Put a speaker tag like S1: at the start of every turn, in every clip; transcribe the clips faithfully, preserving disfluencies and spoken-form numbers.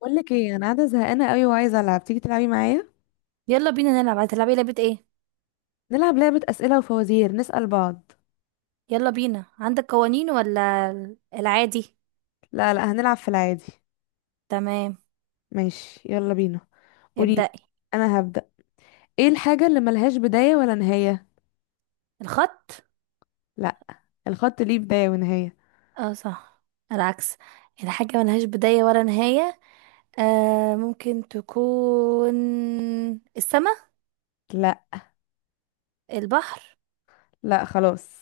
S1: بقول لك ايه، انا قاعده زهقانه قوي وعايزه العب. تيجي تلعبي معايا؟
S2: يلا بينا نلعب. هتلعبي لعبة ايه؟
S1: نلعب لعبه اسئله وفوازير نسال بعض.
S2: يلا بينا، عندك قوانين ولا ال- العادي؟
S1: لا، لا، هنلعب في العادي.
S2: تمام.
S1: ماشي، يلا بينا. قولي لي.
S2: ابدأي.
S1: انا هبدا. ايه الحاجه اللي ملهاش بدايه ولا نهايه؟
S2: الخط.
S1: لا. الخط ليه بدايه ونهايه.
S2: اه صح، العكس. الحاجة ملهاش بداية ولا نهاية. آه ممكن تكون السماء.
S1: لا،
S2: البحر.
S1: لا، خلاص.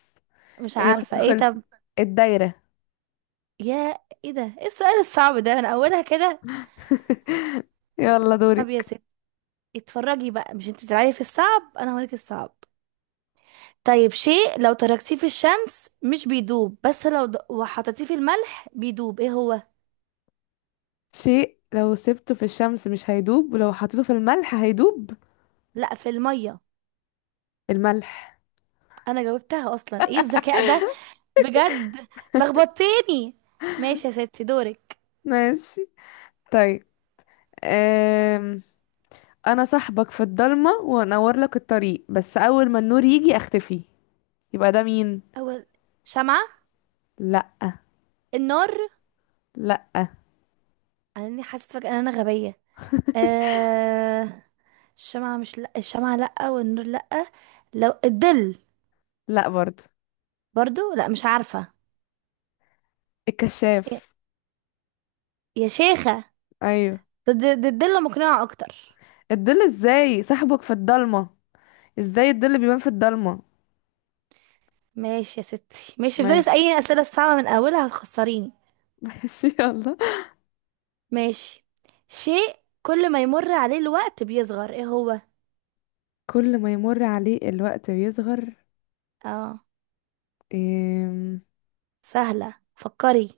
S2: مش
S1: هي
S2: عارفة ايه،
S1: خلصت.
S2: طب.
S1: الدايره.
S2: يا، ايه ده؟ ايه السؤال الصعب ده من اولها كده؟
S1: يلا
S2: طب يا
S1: دورك.
S2: ست، اتفرجي بقى، مش انت بتلعبي في الصعب؟ انا هوريك الصعب. طيب، شيء لو تركتيه في الشمس مش بيدوب، بس لو د... وحطيتيه في الملح بيدوب، ايه هو؟
S1: شيء لو سبته في الشمس مش هيدوب، ولو حطيته في الملح هيدوب.
S2: لا، في المية.
S1: الملح.
S2: انا جاوبتها اصلا، ايه الذكاء ده بجد، لخبطتني. ماشي يا ستي، دورك.
S1: ماشي. طيب. انا صاحبك في الضلمه وانور لك الطريق، بس اول ما النور يجي اختفي، يبقى ده مين؟
S2: اول، شمعة.
S1: لا.
S2: النار.
S1: لا.
S2: انا اني حاسة فجأة ان انا غبية. آه... الشمعة مش، لا الشمعة لا والنور لا. لو الظل.
S1: لا برضو.
S2: برضو لا، مش عارفة. يا
S1: الكشاف.
S2: يا شيخة.
S1: ايوه.
S2: ده ده- ده الظل مقنعة اكتر.
S1: الظل ازاي صاحبك في الضلمه؟ ازاي الظل بيبان في الضلمه؟
S2: ماشي يا ستي ماشي، افضلي اسأليني
S1: ماشي.
S2: الأسئلة الصعبة من أولها هتخسريني.
S1: ماشي، يلا.
S2: ماشي. شيء كل ما يمر عليه الوقت بيصغر، ايه هو؟
S1: كل ما يمر عليه الوقت بيصغر؟
S2: اه،
S1: إيه؟
S2: سهلة فكري.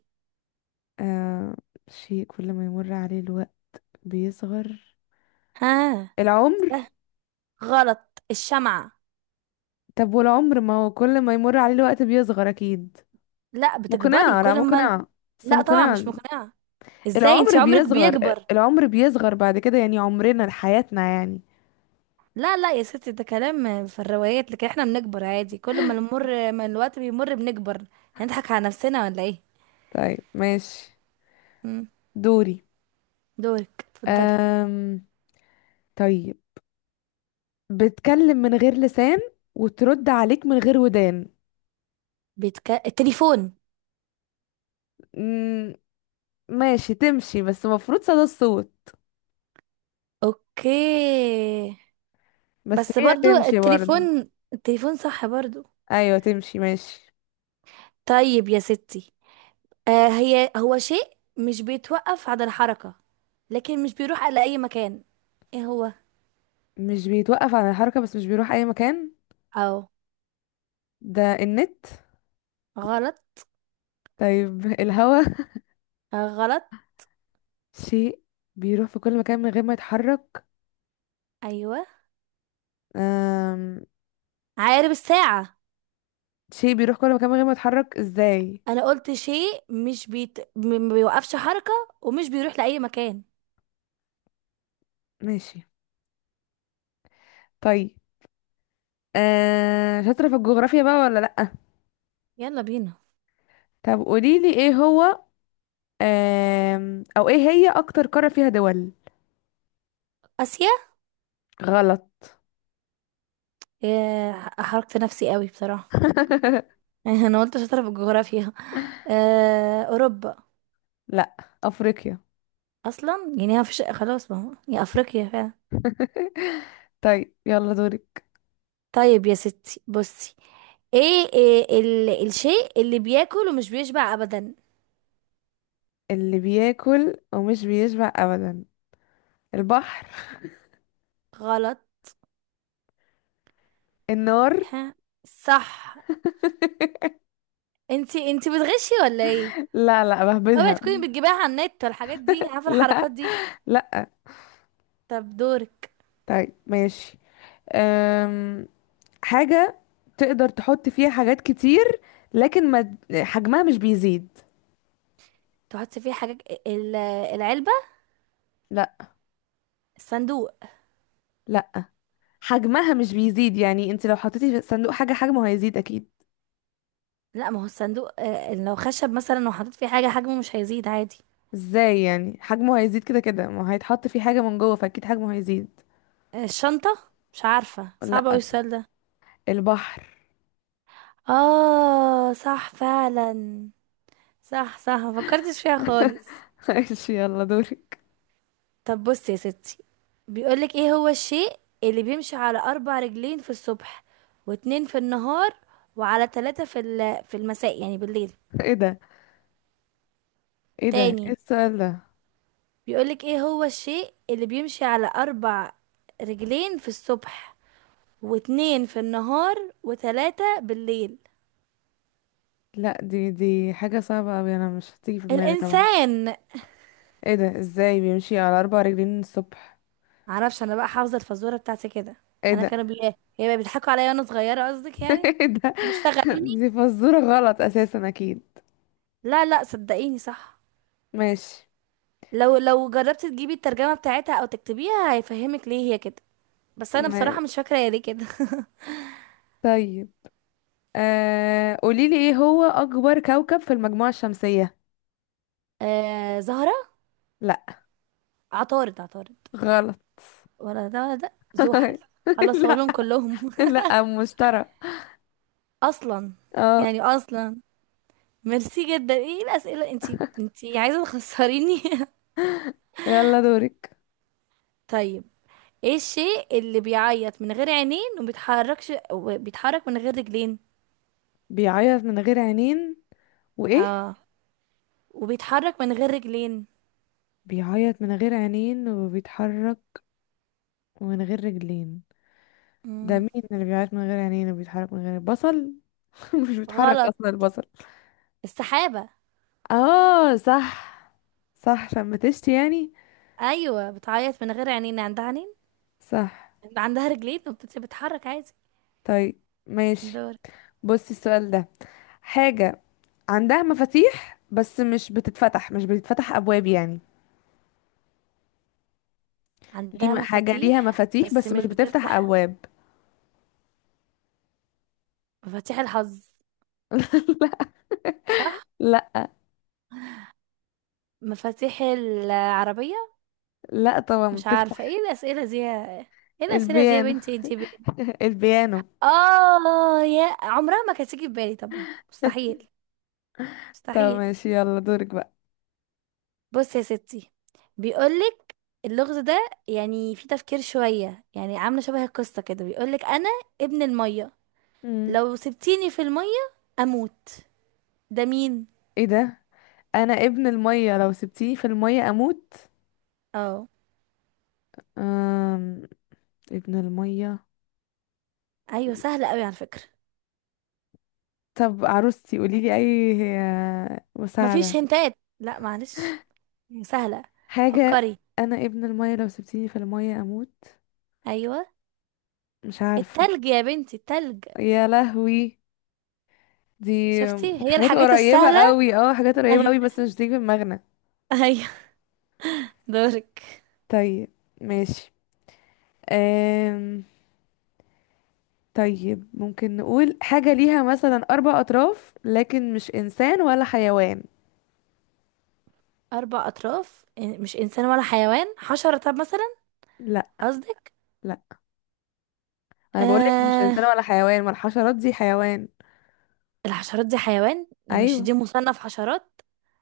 S1: آه... شيء كل ما يمر عليه الوقت بيصغر.
S2: ها.
S1: العمر.
S2: سهل، غلط الشمعة.
S1: طب والعمر ما هو كل ما يمر عليه الوقت بيصغر اكيد.
S2: لا، بتكبري
S1: مقنعه. لا
S2: كل ما ال-
S1: مقنعه، بس
S2: لا طبعا
S1: مقنعه.
S2: مش مقنعة. ازاي انت
S1: العمر
S2: عمرك
S1: بيصغر.
S2: بيكبر؟
S1: العمر بيصغر بعد كده يعني، عمرنا حياتنا يعني.
S2: لا لا يا ستي، ده كلام في الروايات لكن احنا بنكبر عادي، كل ما نمر ما الوقت بيمر بنكبر. هنضحك على نفسنا ولا ايه؟
S1: طيب، ماشي.
S2: مم.
S1: دوري.
S2: دورك اتفضلي.
S1: أم... طيب. بتكلم من غير لسان وترد عليك من غير ودان.
S2: بيتك... التليفون.
S1: مم... ماشي تمشي، بس المفروض صدى الصوت.
S2: اوكي.
S1: بس
S2: بس
S1: هي
S2: برضو
S1: تمشي برضو.
S2: التليفون، التليفون صح برضو.
S1: ايوه، تمشي ماشي.
S2: طيب يا ستي، آه هي هو شيء مش بيتوقف عند الحركة لكن مش بيروح على أي مكان، ايه هو؟
S1: مش بيتوقف عن الحركة، بس مش بيروح اي مكان.
S2: او،
S1: ده النت.
S2: غلط.
S1: طيب. الهوا.
S2: آه غلط.
S1: شيء بيروح في كل مكان من غير ما يتحرك.
S2: ايوه،
S1: أم...
S2: عقارب الساعة.
S1: شيء بيروح كل مكان من غير ما يتحرك؟ ازاي؟
S2: انا قلت شيء مش بيت... م- ما بيوقفش حركة ومش بيروح لأي مكان.
S1: ماشي. طيب. آه شاطرة في الجغرافيا بقى ولا لأ؟
S2: يلا بينا.
S1: طب قوليلي ايه هو. آه او ايه هي اكتر قارة فيها دول؟
S2: آسيا.
S1: غلط.
S2: ياه، حركت نفسي قوي بصراحة. انا قلت شاطرة في الجغرافيا. آه أوروبا.
S1: لأ، افريقيا.
S2: اصلا يعني ما فيش خلاص، ما هو يا افريقيا فعلا.
S1: طيب، يلا دوري.
S2: طيب يا ستي بصي، ايه, إيه ال... الشيء اللي بياكل ومش بيشبع ابدا؟
S1: اللي بياكل ومش بيشبع ابدا. البحر.
S2: غلط.
S1: النار.
S2: ها، صح. انتي انتي بتغشي ولا ايه؟
S1: لا، لا،
S2: اوعي
S1: بهبدها.
S2: تكوني بتجيبيها على النت والحاجات دي، عارفه
S1: لا،
S2: الحركات دي.
S1: لا.
S2: طب دورك.
S1: طيب، ماشي. أم... حاجة تقدر تحط فيها حاجات كتير، لكن ما حجمها مش بيزيد.
S2: تحطي فيه حاجات، ال- العلبه.
S1: لا.
S2: الصندوق.
S1: لا، حجمها مش بيزيد يعني، انت لو حطيتي في صندوق حاجة حجمه هيزيد اكيد.
S2: لا، ما هو الصندوق آه، لو خشب مثلا وحطيت فيه حاجه حجمه مش هيزيد عادي.
S1: ازاي يعني؟ حجمه هيزيد كده كده، ما هيتحط فيه حاجة من جوه فاكيد حجمه هيزيد.
S2: آه، الشنطه، مش عارفه، صعب اوي
S1: لا،
S2: السؤال ده.
S1: البحر.
S2: اه صح فعلا، صح صح ما فكرتش فيها خالص.
S1: ماشي، يلا دورك.
S2: طب بص يا ستي، بيقولك ايه هو الشيء اللي بيمشي على اربع رجلين في الصبح واتنين في النهار وعلى تلاتة في ال- في المساء، يعني بالليل.
S1: ايه ده؟ ايه ده؟ ايه
S2: تاني.
S1: السؤال ده؟
S2: بيقولك ايه هو الشيء اللي بيمشي على اربع رجلين في الصبح واتنين في النهار وتلاتة بالليل.
S1: لا، دي دي حاجة صعبة اوي، انا مش هتيجي في دماغي طبعا.
S2: الانسان.
S1: ايه ده؟ ازاي بيمشي على اربع رجلين الصبح؟
S2: معرفش، انا بقى حافظة الفزورة بتاعتي كده.
S1: ايه
S2: انا
S1: ده؟
S2: كانوا بي... هي بقى بيضحكوا عليا وانا صغيرة قصدك يعني.
S1: ايه ده؟
S2: هم اشتغلوني.
S1: دي فزورة غلط اساسا اكيد.
S2: لا لا صدقيني صح.
S1: ماشي.
S2: لو لو جربتي تجيبي الترجمة بتاعتها او تكتبيها هيفهمك ليه هي كده، بس انا
S1: ما...
S2: بصراحة مش فاكرة هي ليه كده.
S1: طيب. آه... قوليلي ايه هو اكبر كوكب في المجموعة الشمسية؟
S2: آه زهرة.
S1: لا.
S2: عطارد عطارد.
S1: غلط.
S2: ولا ده ولا ده، زحل. خلاص
S1: لا،
S2: هقولهم كلهم.
S1: لا، مشترى.
S2: اصلا،
S1: اه.
S2: يعني اصلا ميرسي جدا، ايه الاسئلة، انتي انتي عايزة تخسريني.
S1: يلا دورك.
S2: طيب، ايه الشيء اللي بيعيط من غير عينين وبيتحركش وبيتحرك من غير رجلين؟
S1: بيعيط من غير عينين وايه؟
S2: اه، وبيتحرك من غير رجلين.
S1: بيعيط من غير عينين وبيتحرك من غير رجلين. ده
S2: مم.
S1: مين اللي بيعيط من غير عينين وبيتحرك من غير بصل؟ مش بيتحرك
S2: غلط.
S1: اصلا البصل.
S2: السحابة.
S1: اه، صح. صح، شمتشتي يعني.
S2: ايوه، بتعيط من غير عينين، عندها عينين،
S1: صح.
S2: عندها رجلين وبتتحرك عادي.
S1: طيب، ماشي.
S2: دور.
S1: بصي السؤال ده. حاجة عندها مفاتيح، بس مش بتتفتح مش بتتفتح أبواب يعني. ليه
S2: عندها
S1: م- حاجة ليها
S2: مفاتيح
S1: مفاتيح
S2: بس
S1: بس مش
S2: مش
S1: بتفتح
S2: بتفتح،
S1: أبواب؟
S2: مفاتيح الحظ. صح.
S1: لا،
S2: مفاتيح العربية.
S1: لا طبعا
S2: مش عارفة ايه
S1: بتفتح.
S2: الأسئلة دي يا- ايه الأسئلة دي يا
S1: البيانو.
S2: بنتي، انتي ب...
S1: البيانو.
S2: اه، يا عمرها ما كانت تيجي في بالي طبعا، مستحيل،
S1: طب
S2: مستحيل.
S1: ماشي، يلا دورك بقى.
S2: بص يا ستي بيقولك اللغز ده يعني فيه تفكير شوية، يعني عاملة شبه القصة كده، بيقولك أنا ابن المية،
S1: مم.
S2: لو سبتيني في المية اموت، ده مين؟
S1: ايه ده؟ انا ابن المية، لو سبتيني في المية اموت.
S2: اه.
S1: أم... ابن المية.
S2: ايوه سهلة قوي على فكرة،
S1: طب عروستي، قوليلي اي. آه،
S2: مفيش
S1: مساعدة.
S2: هنتات لا معلش. سهلة،
S1: حاجة.
S2: فكري.
S1: انا ابن المية لو سبتيني في المية اموت.
S2: ايوه،
S1: مش عارفة.
S2: التلج يا بنتي التلج.
S1: يا لهوي. دي
S2: شفتي هي
S1: حاجات
S2: الحاجات
S1: قريبة
S2: السهلة.
S1: قوي، اه، حاجات قريبة قوي بس مش تيجي في دماغنا.
S2: ايوه، دورك.
S1: طيب، ماشي. أم... طيب، ممكن نقول حاجة ليها مثلا أربع أطراف لكن مش إنسان ولا حيوان؟
S2: اربع اطراف إن- مش انسان ولا حيوان، حشرة طب مثلا؟
S1: لا.
S2: قصدك،
S1: لا، أنا بقولك مش
S2: آه
S1: إنسان ولا حيوان، ما الحشرات دي حيوان.
S2: الحشرات دي حيوان، مش
S1: أيوة.
S2: دي مصنف حشرات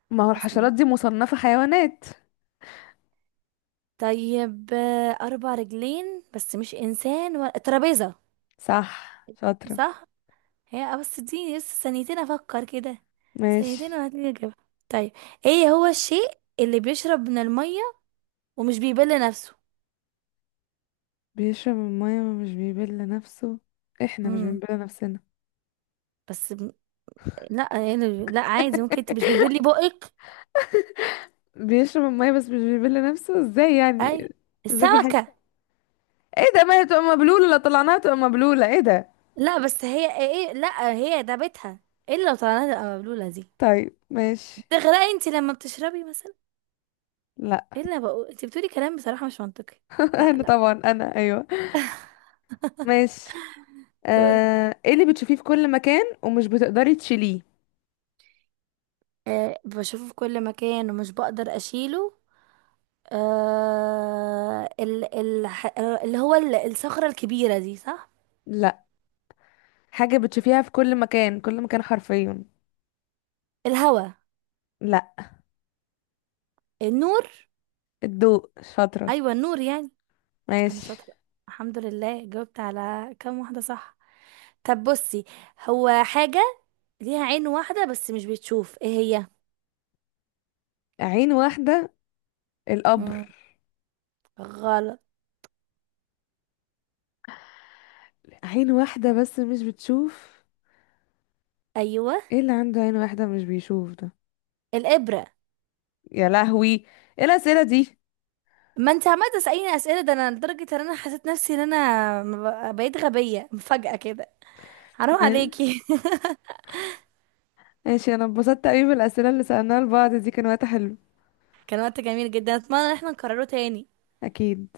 S1: ما هو
S2: اصلا.
S1: الحشرات دي مصنفة حيوانات.
S2: طيب، آه، اربع رجلين بس مش انسان ولا ترابيزة.
S1: صح، شاطرة.
S2: صح. هي، آه، بس اديني لسه ثانيتين افكر كده.
S1: ماشي.
S2: ثانيتين وهتلاقيني اجيبها. طيب، ايه هو الشيء اللي بيشرب من الميه ومش بيبل نفسه؟
S1: بيشرب المية ومش بيبل نفسه. احنا مش
S2: امم.
S1: بنبل نفسنا.
S2: بس ب... لا يعني، لا عادي، ممكن انت مش بتبلي بقك.
S1: بيشرب المية بس مش بيبل نفسه ازاي
S2: اي
S1: يعني؟ ازاي في.
S2: السمكه.
S1: ايه ده؟ ما هي تبقى مبلولة، لو طلعناها تبقى مبلولة، ايه ده؟
S2: لا، بس هي ايه إيه، لا هي ده بيتها، الا لو طلعنا تبقى مبلوله دي.
S1: طيب، ماشي.
S2: بتغرقي انت لما بتشربي مثلا؟
S1: لا.
S2: الا بقول انت بتقولي كلام بصراحه مش منطقي. لا
S1: انا
S2: لا،
S1: طبعا، انا، ايوه. ماشي.
S2: دورك.
S1: آه... ايه اللي بتشوفيه في كل مكان ومش بتقدري تشيليه؟
S2: أه بشوفه في كل مكان ومش بقدر اشيله. آه ال ال اللي هو ال- الصخرة الكبيرة دي صح؟
S1: لا. حاجة بتشوفيها في كل مكان، كل مكان حرفيا.
S2: الهوا.
S1: لا.
S2: النور.
S1: الضوء. شاطرة.
S2: أيوة النور يعني. أنا
S1: ماشي.
S2: شاطرة، الحمد لله جاوبت على كام واحدة صح. طب بصي، هو حاجة ليها عين واحدة بس مش بتشوف، ايه هي؟
S1: عين واحدة. القبر.
S2: مم. غلط.
S1: عين واحدة بس مش بتشوف.
S2: أيوة.
S1: ايه اللي عنده عين واحدة مش بيشوف ده؟
S2: الإبرة.
S1: يا لهوي. ايه الأسئلة دي؟
S2: ما انت عمالة تسأليني أسئلة، ده أنا لدرجة إن أنا حسيت نفسي إن أنا ب- بقيت غبية مفاجأة كده، حرام عليكي.
S1: ماشي، انا اتبسطت قوي بالأسئلة اللي سألناها لبعض دي، كان وقت حلو.
S2: كان وقت جميل جدا، أتمنى إن احنا نكرره تاني.
S1: اكيد.